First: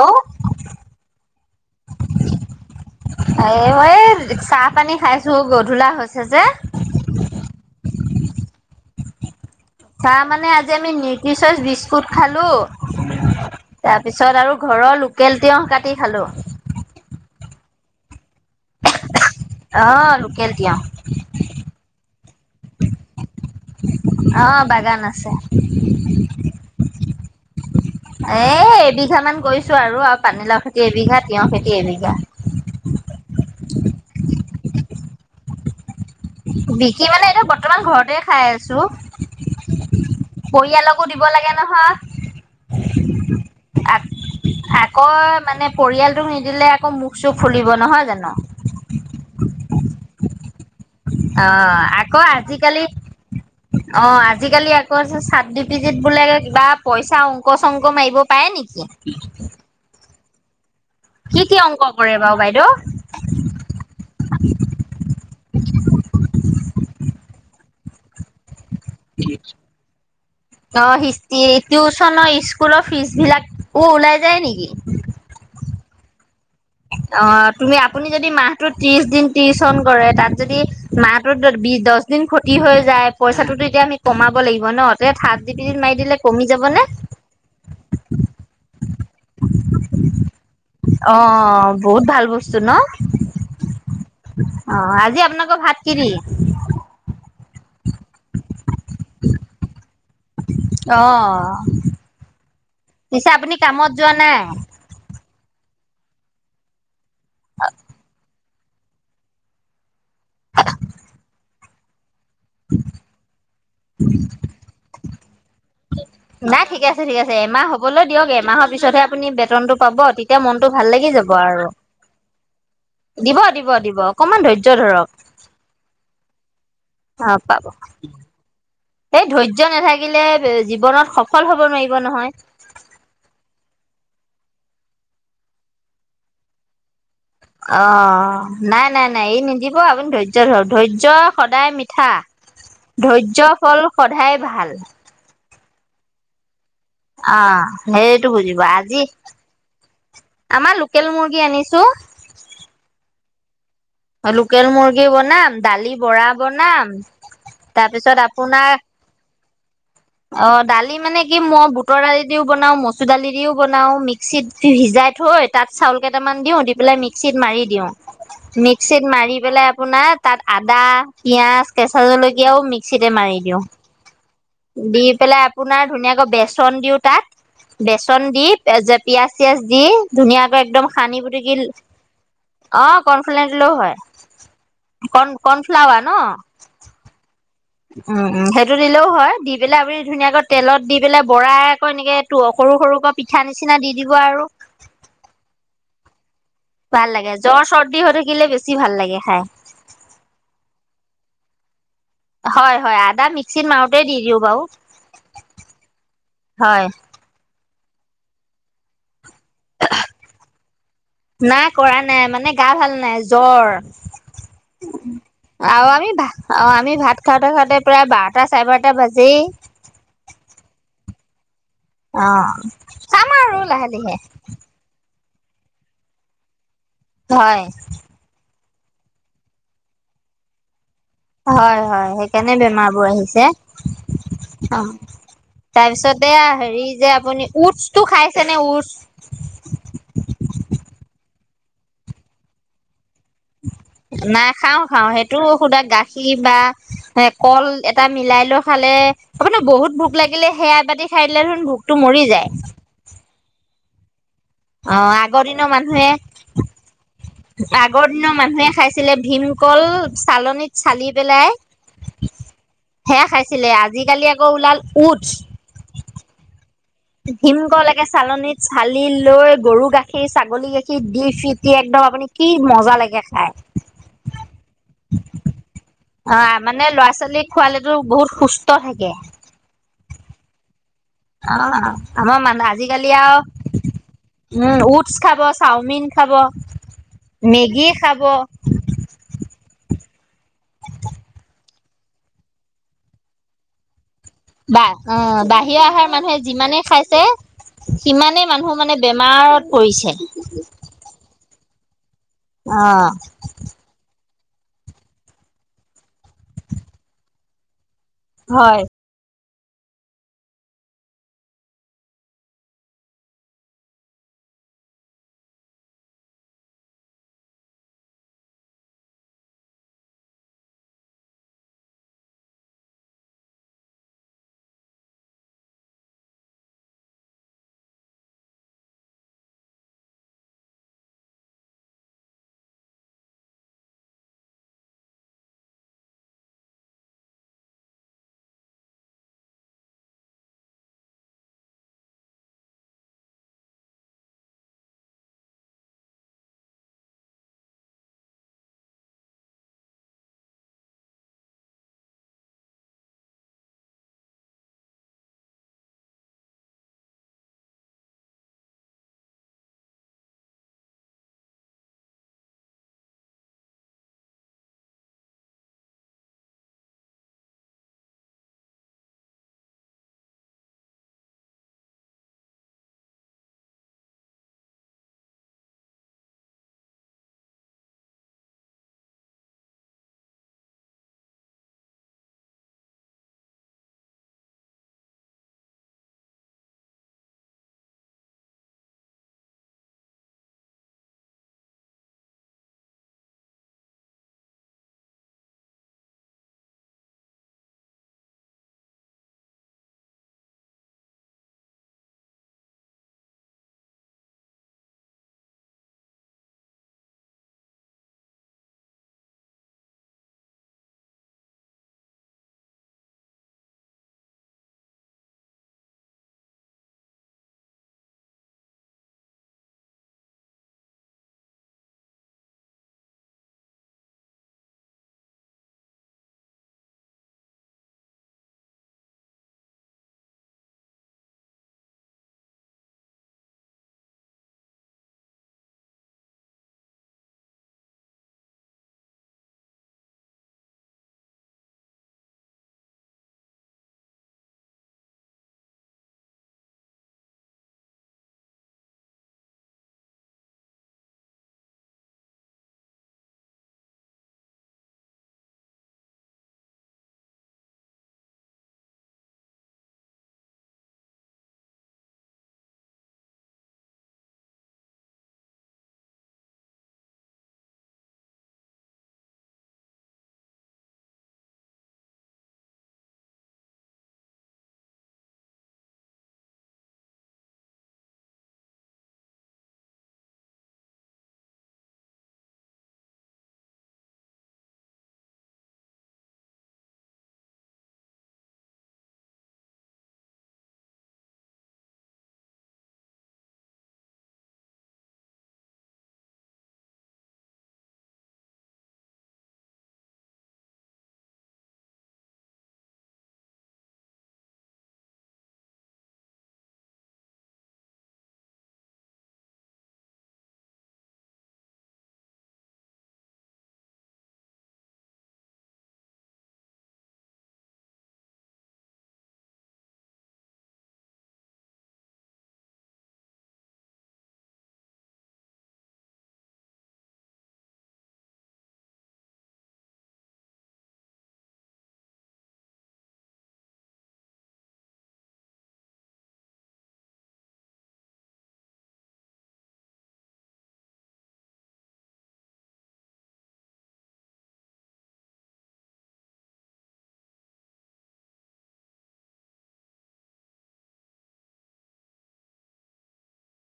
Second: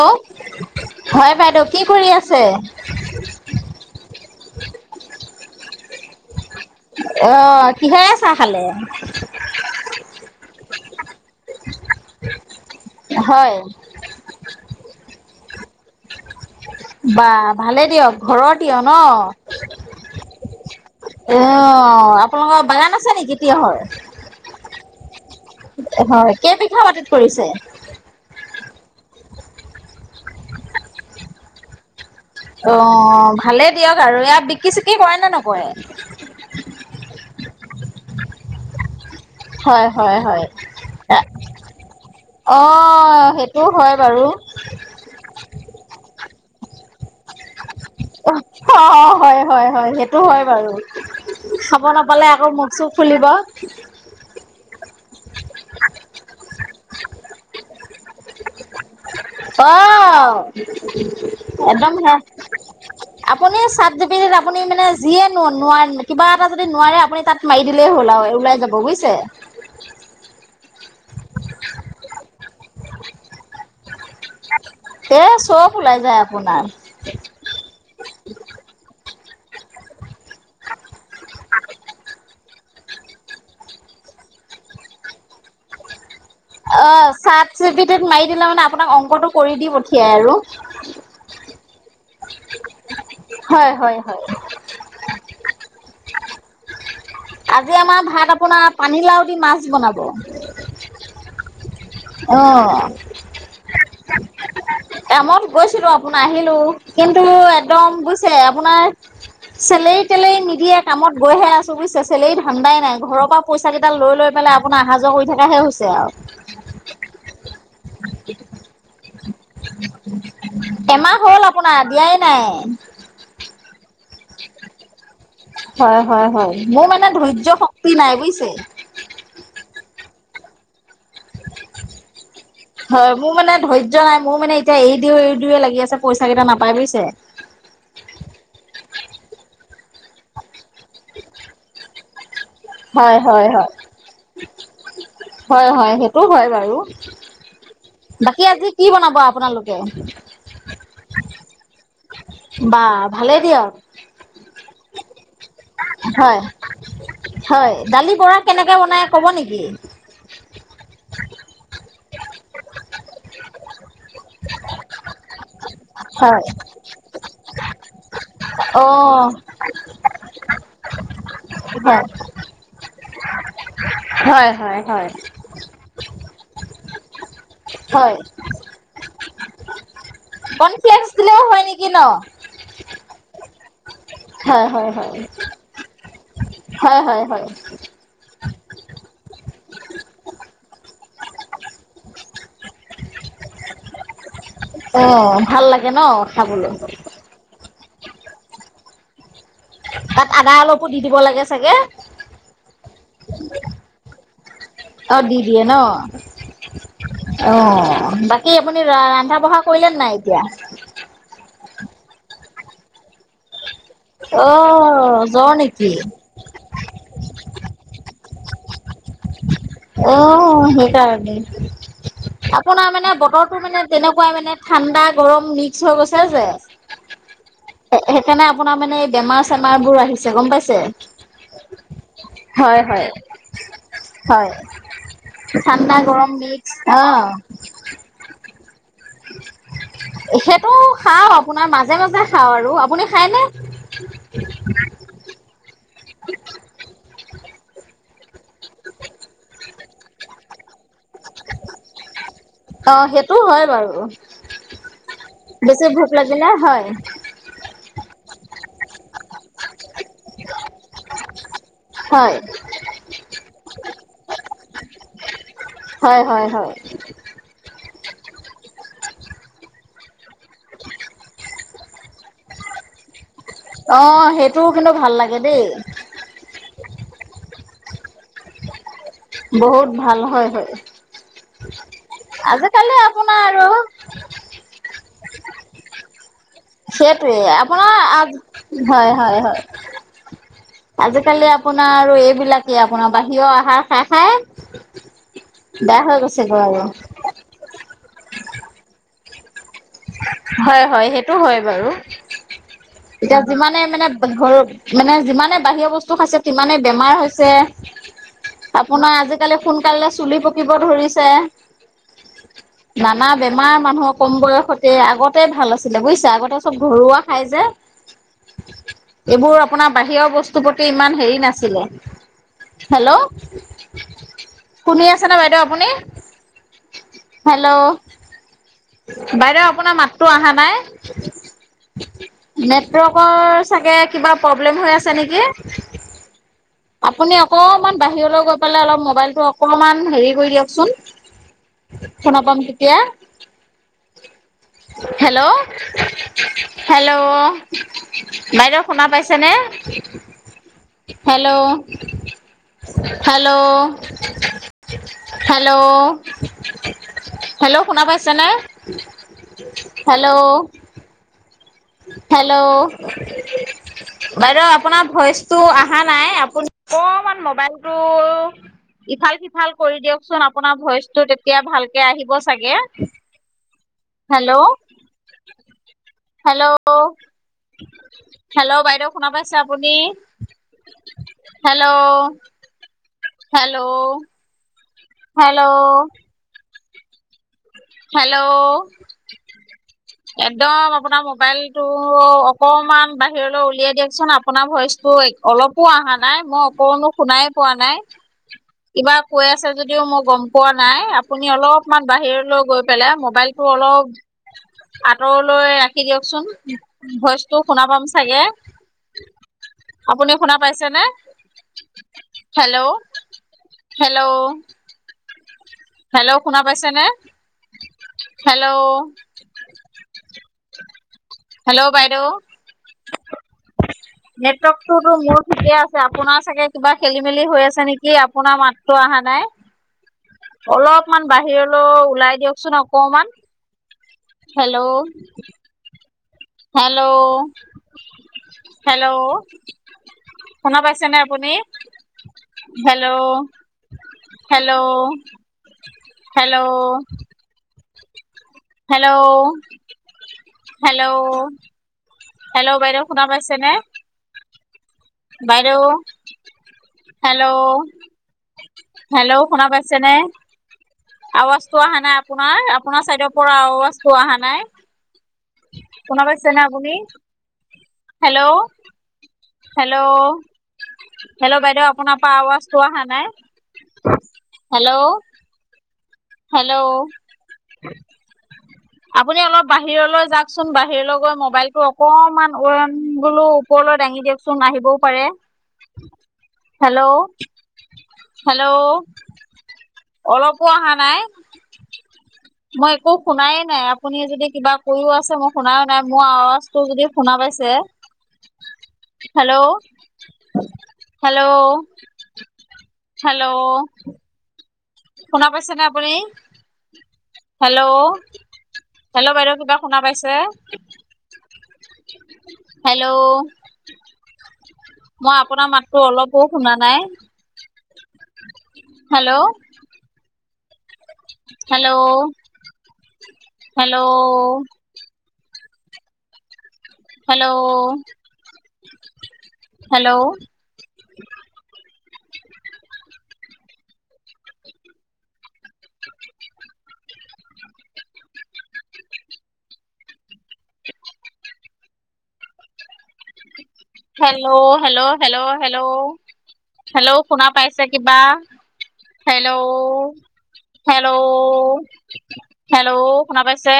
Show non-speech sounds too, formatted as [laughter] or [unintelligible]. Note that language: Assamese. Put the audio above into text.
কওক হয় বাইদেউ কি কৰি আছে? এ [unintelligible] চাহ পানী খাইছো গধূলা হৈছে যে। অ কিহেৰে চাহ খালে? চাহ মানে আজি আমি নিউট্ৰিচচ বিস্কুট খালো। হয় তাৰ পিছত আৰু ঘৰৰ লোকেল তিয়হ কাটি খালো। বা ভালে দিয়ক ঘৰৰ তিয়হ ন। অ লোকেল তিয়হ। অ আপোনালোকৰ বাগান আছে নেকি তিয়হৰ? অ বাগান আছে। হয় কেইবিঘা মাটিত কৰিছে? এই এবিঘা মান কৰিছো আৰু আও পানীলাও খেতি এবিঘা তিয়হ খেতি এবিঘা। অ ভালে দিয়ক আৰু ইয়াত বিকি চিকি কৰে নে নকৰে? বিকি মানে এতিয়া বৰ্তমান ঘৰতে খাই আছো। হয় হয় হয় পৰিয়ালকো দিব লাগে নহয় অ সেইটো হয় বাৰু। কয় মানে পৰিয়ালটোক নিদিলে আকৌ মুখ চোখ ফুলিব নহয় জানো। অ অ হয় হয় হয় সেইটো হয় বাৰু। অ খাব নাপালে আকৌ মূখ চুখ ফুলিব। অ আজিকালি আকৌ চাত জি পি টিত বোলে কিবা পইচা অংক শংক মাৰিব পাৰে নেকি? অহ কি কি অংক একদম হে কৰে বাৰু বাইদেউ? আপুনি চাত জি পি টি ত আপুনি মানে যিয়ে ন কিবা এটা যদি নোৱাৰে আপুনি তাত মাৰি দিলেই হ'ল আও ওলাই যাব বুইছ [unintelligible] অ হিষ্ট্ৰি টিউচন স্কুলৰ ফিজ বিলাকো ওলাই যায় নেকি? এ চব ওলাই যায় আপোনাৰ। অ তুমি আপুনি যদি মাহটোত ত্ৰিশ দিন টিউছন কৰে তাত যদি মাহটোত বিশ দহ দিন ক্ষতি হৈ যায় পইচাটোতো এতিয়া আমি কমাব লাগিব ন, তে চাৰ্ট জি বি টি ত মাৰি দিলে কমি যাব নে? অ চাট জি বি টিত মাৰি দিলে মানে আপোনাক অংকটো কৰি দি পঠিয়াই আৰু। অ অ বহুত ভাল বস্তু ন। হয় হয় হয় অ আজি আপোনোলোক ভাত কি দি? আজি আমাৰ ভাত আপোনাৰ পানীলাও দি মাছ বনাব। অ পিছে আপুনি কামত যোৱা নাই? এমত গৈছিলো আপোনাৰ আহিলো কিন্তু একদম বুইছে আপোনাৰ চেলেৰি তেলেৰি নিদিয়ে কামত গৈহে আছ ছো, বুজিচে? চেলেৰি ধান্দাই নাই। ঘৰৰ পৰা পইচা কেইটা লৈ লৈ পেলাই আপোনাৰ আহা যোৱা কৰি থাকাহে হৈছে আৱ। নাই ঠিক আছে ঠিক আছে। এমাহ হ'ব হ'বলৈ দিয়ক। এমাহৰ পিছতহে আপুনি বেতনটো পাব। তেতিয়া মনটো ভাল লাগি এমাহ যাব হ'ল আৰু। [unintelligible] নাই? দিব দিব দিব অকমান ধৈয্য ধৰক। হয় হয় হয়, মো মানে অ ধৈয্য পাব শক্তি নাই বুজিছে? এই ধৈয্য নেথাকিলে জীৱনত সফল হব নোৱাৰিব নহয়। হয় মো মানে ধৈয্য নাই, মো মানে এতিয়া এৰি দিওঁ এৰি দিওঁয়ে লাগি আছে পইচা কেটা নাপাই বুজিছে। অঁ' নাই নাই নাই এৰি নিদিব আপুনি ধৈয্য ধৰক, ধৈয্য সদায় মিঠা। হয় হয় ধৈয্য হয় ফল সধায় ভাল। হয় হয়, সেইটো হয় বাৰু। অ সেইটো বাকী আজি কি বনাব আপোনালোকে? আমা লোকেল মুৰ্গী আনিছো। বা ভালেই দিয়ক। অ'লোকেল মুৰ্গী বনাম, দালি বৰা হয় বনাম। হয়, দালি তাৰপিছত বৰা আপোনাৰ কেনেকে বনাই ক'ব নেকি? অ' দালি মানে কি? মই বুটৰ দালি দিও বনাও, মচুৰ দালি দিও- বনাও মিক্সিত সিজাই থৈ তাত চাউল হয় কেইটামান দিওঁ দি পেলাই মিক্সিত মাৰি দিওঁ। অ মিক্সিত মাৰি পেলাই আপোনাৰ তাত আদা, পিয়াজ, হয় কেঁচা জলকীয়াও মিক্স- চিতে মাৰি দিওঁ। হয়। হয় দি হয়। পেলাই আপোনাৰ ধুনীয়াকৈ বেচন দিও তাত হয় বেচন দি- এ যে পিয়াজ চিয়াজ দি, ধুনীয়াকৈ একদম কৰ্ণফ্লেক্স সানি দিলেও পুটিকি- হয় নেকি ন? অঁ কৰ্ণফ্লেন দিলেও হয়, হয় হয় হয়। কণ কৰ্ণফ্লাৱা ন? হয় হয় হয়। উম উম' সেইটো দিলেও হয়, দি পেলাই আপুনি ধুনীয়াকৈ তেলত দি পেলাই বৰাই আকৌ এনেকে- টো সৰু সৰুকৈ পিঠা নিচিনা দি দিব আৰু। অ' ভাল লাগে ন খাবলে? ভাল লাগে। জ্বৰ চৰ্দি হৈ থাকিলে বেছি ভাল লাগে খাই। তাত আদা অলপো দি দিব লাগে চাগে? হয় হয়, আদা মিক্সিত মাৰোতেই দি দিওঁ বাও, হয়। অঁ বাকী আপুনি ৰা ৰান্ধা বঢ়া কৰিলে নে নাই এতিয়া? নাই কৰা নাই, মানে গা ভাল নাই জ্বৰ। অ' জ্বৰ নেকি? অঁ আমি ভাত খাওঁতে খাওঁতে প্ৰায় বাৰটা চাৰে বাৰটা বাজেই। অঁ সেইকাৰণেই, অ আপোনাৰ মানে চাম আৰু বতৰটো মানে লাহে লাহে তেনেকুৱা মানে- ঠাণ্ডা গৰম মিক্স হৈ গৈছে যে। হয়। সে সেইকাণে আপোনাৰ মানে এই বেমাৰ চেমাৰ বোৰ আহিছে, গম পাইছে? হয় হয়, সেইকাণে হয় বেমাৰ হয় বোৰ আহিছে। হয়। ঠাণ্ডা তাৰপিছত গৰম এয়া মিক্স হেৰি অ যে আপুনি উটছটো খাইছেনে উটছ? সেটো খাওঁ আপোনাৰ মাজে মাজে খাওঁ আৰু, আপুনি খাইনে? নাই খাওঁ খাওঁ, সেইটো সোদা গাখীৰ বা- হেঁ কল এটা মিলাই লৈ খালে- আপোনা বহুত ভোক লাগিলে সেয়া এবাতি খাইদিলে দেখোন ভোকটো মৰি যায়। অঁ সেইটো হয় বাৰু, অ বেছি ভোক লাগিলে হয়। আগ দিন মানুহে খাইছিলে ভীম- কল চালনীত চালি পেলাই- হয় খাইছিলে, আজিকালি আকৌ ওলাল উটচ। হয় হয় হয়। ভীমকল একে চালনীত চালি লৈ গৰু গাখীৰ, ছাগলী গাখীৰ দি ফিটি একদম আপুনি কি মজা লাগে খাই। অ' সেইটোও কিন্তু ভাল লাগে দেই। আ মানে ল'ৰা-ছোৱালীক খোৱালেটো বহুত সুস্ত থাকে। বহুত ভাল হয় হয়। অ আজিকালি আপোনা আৰু উম উটছ খাব, চাওমিন খাব। সেইটোৱে মেগী আপোনাৰ আ খাব হয় হয় হয় আজিকালি আপোনা আৰু এইবিলাকে আপোনা বাহিয় আহাৰ খাই খাই। বা অ' বাহিয়া বেয়া আহাৰ হৈ মানুহে গৈছেগৈ যিমানে আৰু খাইছে সিমানে মানুহ মানে বেমাৰত পৰিছে হয় হয়, সেইটো হয় বাৰু। অ' এতিয়া যিমানে মানে ঘৰ মানে যিমানে বাহিৰৰ বস্তু খাইছে তিমানে বেমাৰ হৈছে। হয় আপোনাৰ আজিকালি সোনকালে চুলি পকিব ধৰিছে। নানা বেমাৰ মানুহৰ কম বয়সত। তে আগতে ভাল আছিলে বুইছা আগতে চব ঘৰুৱা খাই যে। এইবোৰ আপোনা বাহিৰৰ বস্তুৰ প্ৰতি ইমান হেৰি নাছিলে। হেল্ল' শুনি আছে নে বাইদেউ আপুনি? হেল্ল' বাইদেউ আপোনা মাতটো আহা নাই। নেটট্ৰৰ্কৰ চাগে কিবা প্ৰব্লেম হৈ আছে নেকি? আপুনি অকমান বাহিৰলৈ গৈ পেলাই অলপ মোবাইলটো অকমান হেৰি কৰি দিয়কচোন। [inaudible] শুনা পাম তেতিয়া। [inaudible] হেলৌ' হেল্ল' বাইদেউ শুনা পাইছে নে? হেলৌ' হেলৌ' হেলৌ' হেলৌ' শুনা পাইছেনে? হেলৌ' হেলৌ' বাইদেউ আপোনা ভইচটো আহা নাই, আপুনি অকমান মোবাইলটো ইফাল সিফাল কৰি দিয়কচোন, আপোনা ভইচটো তেতিয়া ভালকে আহিব চাগে। হেলৌ'হেলৌ' হেলৌ' বাইদেউ শুনা পাইছে আপুনি হেলৌ' হেলৌ' হেলৌ' হেলৌ' [inaudible] একদম আপোনা মোবাইলটো অকমান বাহিৰলৈ উলিয়াই দিয়কচোন আপোনাৰ ভইচটো এক অলপো আহা নাই, মই অকনো শুনাই পোৱা নাই। কিবা কৈ আছে যদিও মই গম পোৱা নাই, আপুনি অলপমান বাহিৰলক গৈ পেলাই মোবাইলটো অলপ আঁতৰলৈ ৰাখি দিয়কচোন ভইচটো শুনা পাম চাগে। আপুনি শুনা পাইছে নে হেল্ল' হেল্ল' হেল্ল' শুনা পাইছে নে হেল্ল' হেল্ল' বাইদেউ নেটৱৰ্কটোতো মোৰ ঠিকে আছে আপোনাৰ চাগে কিবা খেলি মেলি হৈ আছে নেকি আপোনাৰ মাততো অহা নাই [inaudible] অলপমান বাহিৰলৈ ওলাই দিয়কচোন অকমান হেল্ল' হেল্ল' হেল্ল' শুনা পাইছেনে আপুনি hello hello hello hello hello hello বাইদেউ শুনা পাইছেনে বাইদেউ, হেল্ল' হেল্ল' শুনা পাইছে নে আৱাজটো অহা নাই আপোনাৰ আপোনাৰ চাইডৰ পৰা আৱাজটো অহা নাই শুনা পাইছেনে আপুনি হেল্ল' হেল্ল' হেল্ল' বাইদেউ আপোনাৰ পৰা আৱাজটো অহা নাই হেল্ল' হেল্ল' আপুনি অলপ বাহিৰলৈ যাওকচোন বাহিৰলৈ গৈ মোবাইলটো অকণমান [unintelligible] ওপ ওপৰলৈ দাঙি দিয়কচোন আহিবও পাৰে [inaudible] হেল্ল' হেল্ল' অলপো অহা নাই মই একো শুনাই নাই আপুনি যদি কিবা কৈয়ো আছে মই শুনাও নাই মোৰ আৱাজ টো যদি শুনা পাইছে হেল্ল' হেল্ল' হেল্ল' শুনা পাইছেনে আপুনি হেল্ল' হেল্ল' বাইদেউ কিবা শুনা পাইছে হেল্ল' মই আপোনাৰ মাতটো অলপো শুনা নাই hello hello hello hello hello hello hello hello hello hello শুনা পাইছে কিবা হেল্ল' হেল্ল' হেল্ল' শুনা পাইছে